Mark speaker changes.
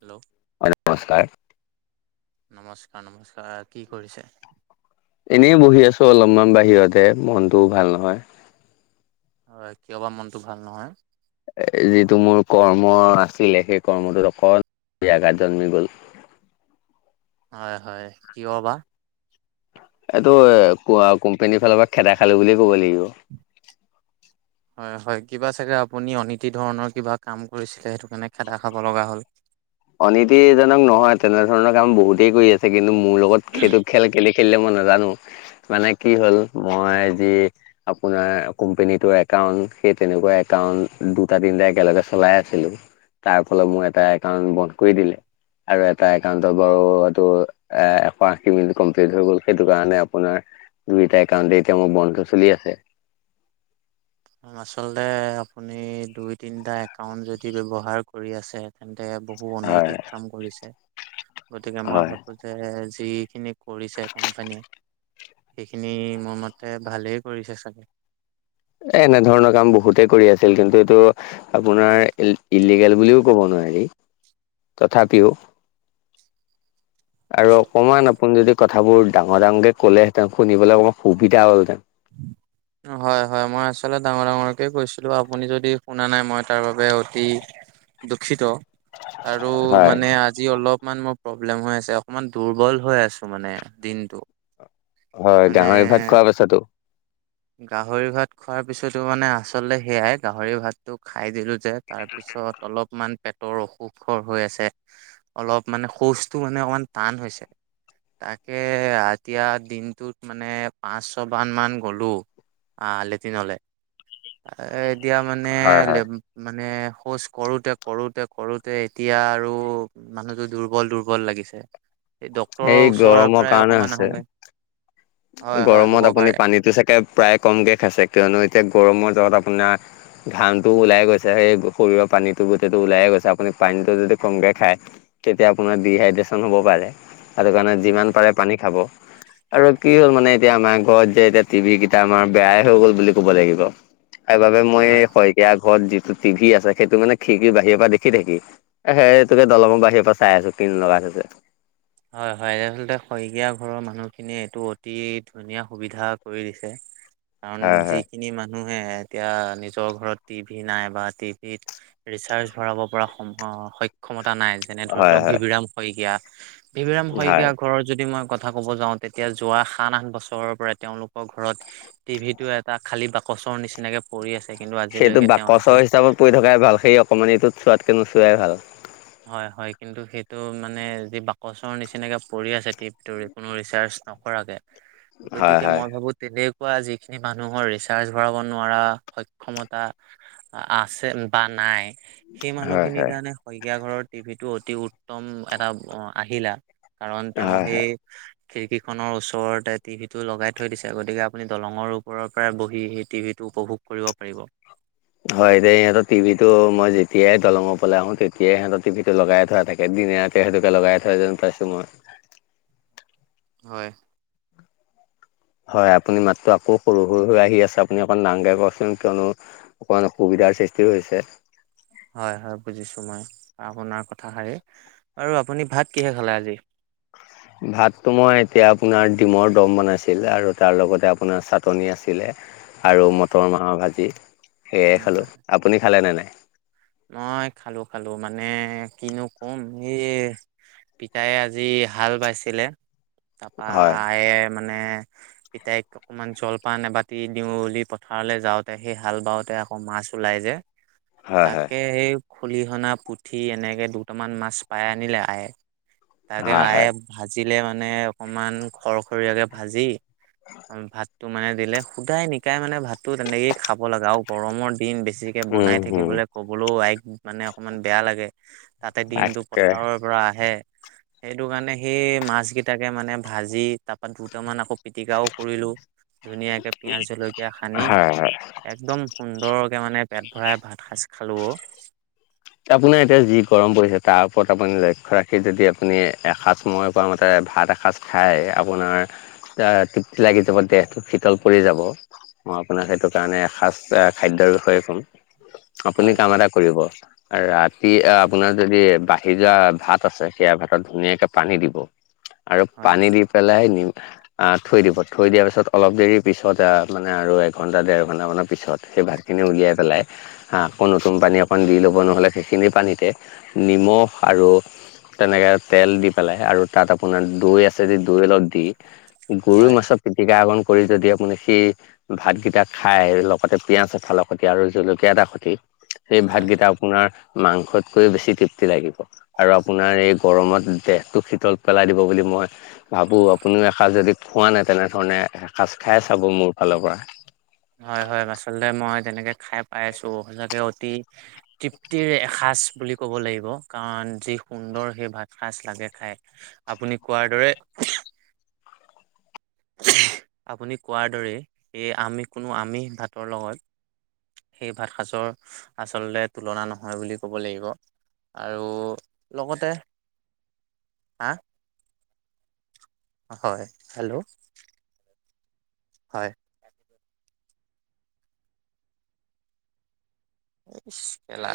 Speaker 1: Hello
Speaker 2: হয়, নমস্কাৰ।
Speaker 1: নমস্কাৰ নমস্কাৰ। কি কৰিছে?
Speaker 2: এনেই বহি আছো অলপমান বাহিৰতে মনটোও ভাল নহয়।
Speaker 1: হয়, কিয় বা মনটো ভাল নহয়?
Speaker 2: এ যিটো মোৰ কৰ্ম আছিলে। সেই কৰ্মটোত অকল ব্যাঘাত জন্মি গ'ল।
Speaker 1: হয়, হয় কিয় বা?
Speaker 2: এইটো এ কোৱা কোম্পানীৰ ফালৰপৰা খেদা খালোঁ বুলিয়ে ক'ব লাগিব।
Speaker 1: হয় হয়, কিবা চাগে আপুনি অনীতি ধৰণৰ কিবা কাম কৰিছিলে সেইটো কাৰণে খেদাখাব লগা হ'ল।
Speaker 2: অনীতিজনক নহয়, তেনেধৰণৰ কাম বহুতেই কৰি আছে। কিন্তু মোৰ লগত সেইটো খেল- কেলে খেলিলে মই নাজানোঁ। মানে কি হ'ল মই যি আপোনাৰ কোম্পনীটোৰ একাউণ্ট, সেই তেনেকুৱা একাউণ্ট দুটা-তিনটা একেলগে চলাই আছিলোঁ। তাৰ ফলত মোৰ এটা একাউণ্ট বন্ধ কৰি দিলে আৰু এটা একাউণ্টটো বাৰু এইটো এ এশ আশী মিনিট কমপ্লিট হৈ গ'ল সেইটো কাৰণে আপোনাৰ দুয়োটাই একাউণ্টতে এতিয়া মোৰ বন্ধ চলি আছে।
Speaker 1: আচলতে আপুনি দুই তিনিটা একাউন্ট যদি ব্যৱহাৰ কৰি আছে। তেন্তে বহু
Speaker 2: হয়
Speaker 1: অনৈতিক কাম কৰিছে। গতিকে মই
Speaker 2: হয়
Speaker 1: ভাৱো যে যিখিনি কৰিছে কোম্পানীয়ে সেইখিনি মোৰ মতে ভালেই কৰিছে চাগে?
Speaker 2: এ এনেধৰণৰ কাম বহুতে কৰি আছিল। কিন্তু তো আপোনাৰ ইল ইলিগেল বুলিও কব নোৱাৰি। তথাপিও আৰু অকমান আপুনি যদি কথাবোৰ ডাঙৰ ডাঙকে ক'লেহেঁতেন শুনিবলে মোৰ সুবিধা হ'লহঁতেন।
Speaker 1: [inaudible] উম হয় হয় মই আচলতে ডাঙৰকে ডাঙৰকে কৈছিলো আপুনি যদি শুনা নাই মই তাৰ বাবে অতি দুখীত আৰু
Speaker 2: হয়
Speaker 1: মানে যি অলপমান মই প্ৰব্লেম হৈ আছে অকণমান দুৰ্বল হৈ আছো মানে দিনটো।
Speaker 2: হয়
Speaker 1: মানে
Speaker 2: গাহৰি ভাত খোৱা পাছতো।
Speaker 1: গাহৰি ভাত খোৱাৰ পিছতো মানে আচলতে সেয়াই গাহৰি ভাত টো খাই দিলো যে তাৰ পিছত অলপমান পেট টৰ অসুখ হৈ আছে অলপ মানে শৌচটো মানে অকমান টান হৈছে। তাকে এতিয়া দিনটোত মানে পাঁচ ছয়বান মান গ'লোঁ। আহ লেটিনলে এতিয়া মানে
Speaker 2: হয় হয়।
Speaker 1: [unintelligible] মানে শৌচ কৰোঁতে কৰোঁতে কৰোঁতে এতিয়া আৰু মানুহটো দুৰ্বল দুৰ্বল লাগিছে সেই ডক্তৰৰ
Speaker 2: সেই
Speaker 1: ওচৰৰ
Speaker 2: গৰমৰ
Speaker 1: পৰাই
Speaker 2: কাৰণে
Speaker 1: অকমান
Speaker 2: হৈছে,
Speaker 1: আহোংগে।
Speaker 2: গৰমত আপুনি পানীতটো চাগে প্ৰায় কমকে খাইছে কিয়নো এতিয়া গৰমৰ জত আপোনা ঘামটোও ওলাই গৈছে সেই শৰীৰৰ পানীটো গোটেইটো ওলাই গৈছে আপুনি পানীটো যদি কমকে খায়। তেতিয়া আপোনাৰ ডি হাইড্ৰজেন হ'ব পাৰে সেইটো কাৰণে
Speaker 1: উম,
Speaker 2: যিমান পাৰে পানী খাব। আৰু কি হ'ল মানে এতিয়া আমাৰ ঘৰত যে এতিয়া টি ভি কেইটা আমাৰ বেয়াই হৈ গ'ল বুলি ক'ব লাগিব। সেইবাবে মই
Speaker 1: হয়।
Speaker 2: শইকীয়া ঘৰত যিটো টিভি আছে সেইটো মানে খিকি বাহিৰৰ পৰা দেখি থাকি সেই এই তোকে দলঙৰ বাহিৰ পৰা চাই আছো কিনো লগাই থৈছে।
Speaker 1: হয় হয় এয়া আচলতে শইকীয়া ঘৰৰ মানুহখিনিয়ে এইটো অতি ধুনীয়া সুবিধা কৰি দিছে।
Speaker 2: হয়
Speaker 1: কাৰণ
Speaker 2: হয়
Speaker 1: যি- খিনি মানুহে এতিয়া নিজৰ ঘৰত টি ভি নাই বা টিভিত ৰিচাৰ্জ ভৰাব পৰা সম সক্ষমতা নাই। যেনে ধৰি
Speaker 2: হয়
Speaker 1: লওঁক
Speaker 2: হয়
Speaker 1: ভেভিৰাম শইকীয়া, ভেভিৰাম
Speaker 2: হয়
Speaker 1: শইকীয়া ঘৰত যদি মই ক- কথা ক'ব যাওঁ তেতিয়া যোৱা সাত আঠ বছৰৰ পৰা তেওঁলোকৰ ঘৰত টিভি টো এটা খালি বাকচৰ নিচিনাকে পৰি আছে কিন্তু
Speaker 2: সেইটো
Speaker 1: আজিলৈকে
Speaker 2: বাকচৰ
Speaker 1: তেওঁলোকে
Speaker 2: হিচাপত পৰি থকাই ভাল সেই অকণমাণিতো চোৱাতকৈ নোচোৱাই ভাল।
Speaker 1: হয় হয় কিন্তু সেইটো মানে যি বাকচৰ নিচিনাকে পৰি আছে টিপটো কোনো ৰিচাৰ্ছ নকৰাকে।
Speaker 2: হয়
Speaker 1: গতিকে
Speaker 2: হয়
Speaker 1: মই ভাবোঁ তেনে কুৱা যিখিনি মানুহৰ ৰিচাৰ্ছ ভৰাব নোৱাৰা সক্ষমতা আ আছে বা নাই। সেই
Speaker 2: হয় হয়
Speaker 1: মানুহখিনিৰ কাৰণে শইকীয়া ঘৰৰ টিভিটো অতি উত্তম এটা অঁ আহিলা। কাৰণ তেওঁ
Speaker 2: হয় হয়
Speaker 1: সেই খিৰিকীখনৰ ওচৰতে টিভিটো লগাই থৈ দিছে, গতিকে আপুনি দলংৰ ওপৰৰ পৰাই বহি সেই টিভিটো উপভোগ কৰিব পাৰিব।
Speaker 2: হয় দেই সিহঁতৰ টিভিটো মই যেতিয়াই দলংৰ ওপৰলে আহো তেতিয়াই সিহঁতৰ টিভিটো লগাই থোৱা থাকে। কে দিনে ৰাতিয়ে সেইটোকে লগাই থৈ যেন পাইছোঁ মই।
Speaker 1: হয়।
Speaker 2: হয় আপুনি মাতটো আকৌ সৰু সৰু হৈ আহি আছে আপুনি অকণ ডাঙৰকে কওঁকচোন কিয়নো অকণমান অসুবিধাৰ সৃষ্টি হৈছে।
Speaker 1: হয় হয় বুজিছো মই আপোনাৰ কথাষাৰি, আৰু আপুনি ভাত কিহে খালে আজি?
Speaker 2: ভাতটো মই এতিয়া আপোনাৰ ডিমৰ দম বনাইছিলে আৰু তাৰ লগতে আপোনাৰ চাটনি আছিলে। আৰু মটৰ মাহৰ ভাজি।
Speaker 1: উম
Speaker 2: সেয়াই খালোঁ
Speaker 1: হয়।
Speaker 2: আপুনি খালে নে নাই
Speaker 1: মই খালোঁ খালোঁ মানে কিনো কম সেয়ে পিতায়ে আজি হাল বাইছিলে। তাপা
Speaker 2: হয়
Speaker 1: আয়ে মানে পিতাইক অকমান জলপান এবাতি দিওঁ বুলি পথাৰলে যাওঁতে সেই হাল বাওঁ তে আকৌ মাছ ওলাই যে
Speaker 2: হয় হয়
Speaker 1: তাকে সেই খলিহনা, পুঠি এনেকে দুটামান মাছ পাই আনিলে আয়ে, তাকে
Speaker 2: হয়
Speaker 1: আয়ে
Speaker 2: হয়
Speaker 1: ভাজিলে মানে অকমান খৰখৰীয়াকে ভাজি ভাত টো মানে দিলে। সুদায়ে নিকায়ে মানে ভাতটো তেনেকে খাব লাগে। আৰু গৰমৰ দিন বেছিকে
Speaker 2: উম
Speaker 1: বনাই
Speaker 2: হম
Speaker 1: থাকিবলে ক'বলৈও আইক মানে অকমান বেয়া লাগে। তাতে দিনটো
Speaker 2: তাকে
Speaker 1: পথাৰৰ পৰা আহে। সেইটো কাৰণে সেই মাছ কেইটাকে মানে ভাজি তাপা দুটামান আকৌ পিটিকাও কৰিলোঁ ধুনীয়াকে পিয়াঁজ জলকীয়া হানি।
Speaker 2: হয় হয়
Speaker 1: একদম সুন্দৰকে মানে পেট ভৰাই ভাত সাজ খালো অঁ।
Speaker 2: আপোনাৰ এতিয়া যি গৰম পৰিছে তাৰ ওপৰত আপুনি লক্ষ্য ৰাখি যদি আপুনি এসাজ মই কোৱা মতে ভাত এসাজ খাই আপোনাৰ এতিয়া তৃপ্তি লাগি যাব দেহটো শীতল পৰি যাব। মই আপোনাক সেইটো কাৰণে এসাজ এ খাদ্যৰ বিষয়ে কম। আপুনি
Speaker 1: হয়
Speaker 2: কাম এটা কৰিব। ৰাতি এয়া আপোনাৰ যদি বাঢ়ি যোৱা ভাত আছে সেয়া ভাতত ধুনীয়াকে পানী দিব।
Speaker 1: [inaudible]
Speaker 2: আৰু পানী দি পেলাই নিম আ থৈ দিব থৈ দিয়াৰ পিছত অলপ দেৰি পিছত আ মানে আৰু এঘণ্টা দেৰ ঘণ্টামানৰ পিছত সেই ভাত খিনি উলিয়াই পেলাই হা আকৌ নতুন পানী অকণ দি ল'ব ল'ব, নহ'লে সেইখিনি পানীতে নিমখ আৰু তেনেকে তেল দি পেলাই আৰু তাত আপোনাৰ দৈ আছে যে দৈ অলপ দি গৰৈ
Speaker 1: হয়
Speaker 2: মাছৰ পিটিকা অকণ কৰি যদি আপুনি সেই ভাতকেইটা খাই আৰু লগতে পিয়াঁজ এফালৰ খতিয়া আৰু জলকীয়া এটা খতি সেই
Speaker 1: হয়
Speaker 2: ভাতকেইটা আপোনাৰ মাংসতকৈও বেছি তৃপ্তি লাগিব আৰু আপোনাৰ এই গৰমত দেহটো শীতল পেলাই দিব বুলি মই ভাবোঁ আপুনিও এসাজ যদি খোৱা নাই তেনেধৰণে এসাজ খাই চাব মোৰ ফালৰ পৰা।
Speaker 1: হয় হয় আচলতে মই তেনেকে খাই পাইছোঁ। সঁচাকে অতি তৃপ্তিৰ এসাজ বুলি ক'ব লাগিব। কাৰণ যি সুন্দৰ সেই ভাত সাজ লাগে খাই আপুনি কোৱাৰ দৰে, উমহ আপুনি কোৱাৰ দৰে এই আমিষ কোনো আমিষ ভাতৰ লগত সেই ভাত সাজৰ আচলতে তুলনা নহয় বুলি ক'ব লাগিব। আৰু লগতে, হা? হয় হেল্ল', হয়। [unintelligible] কেলা।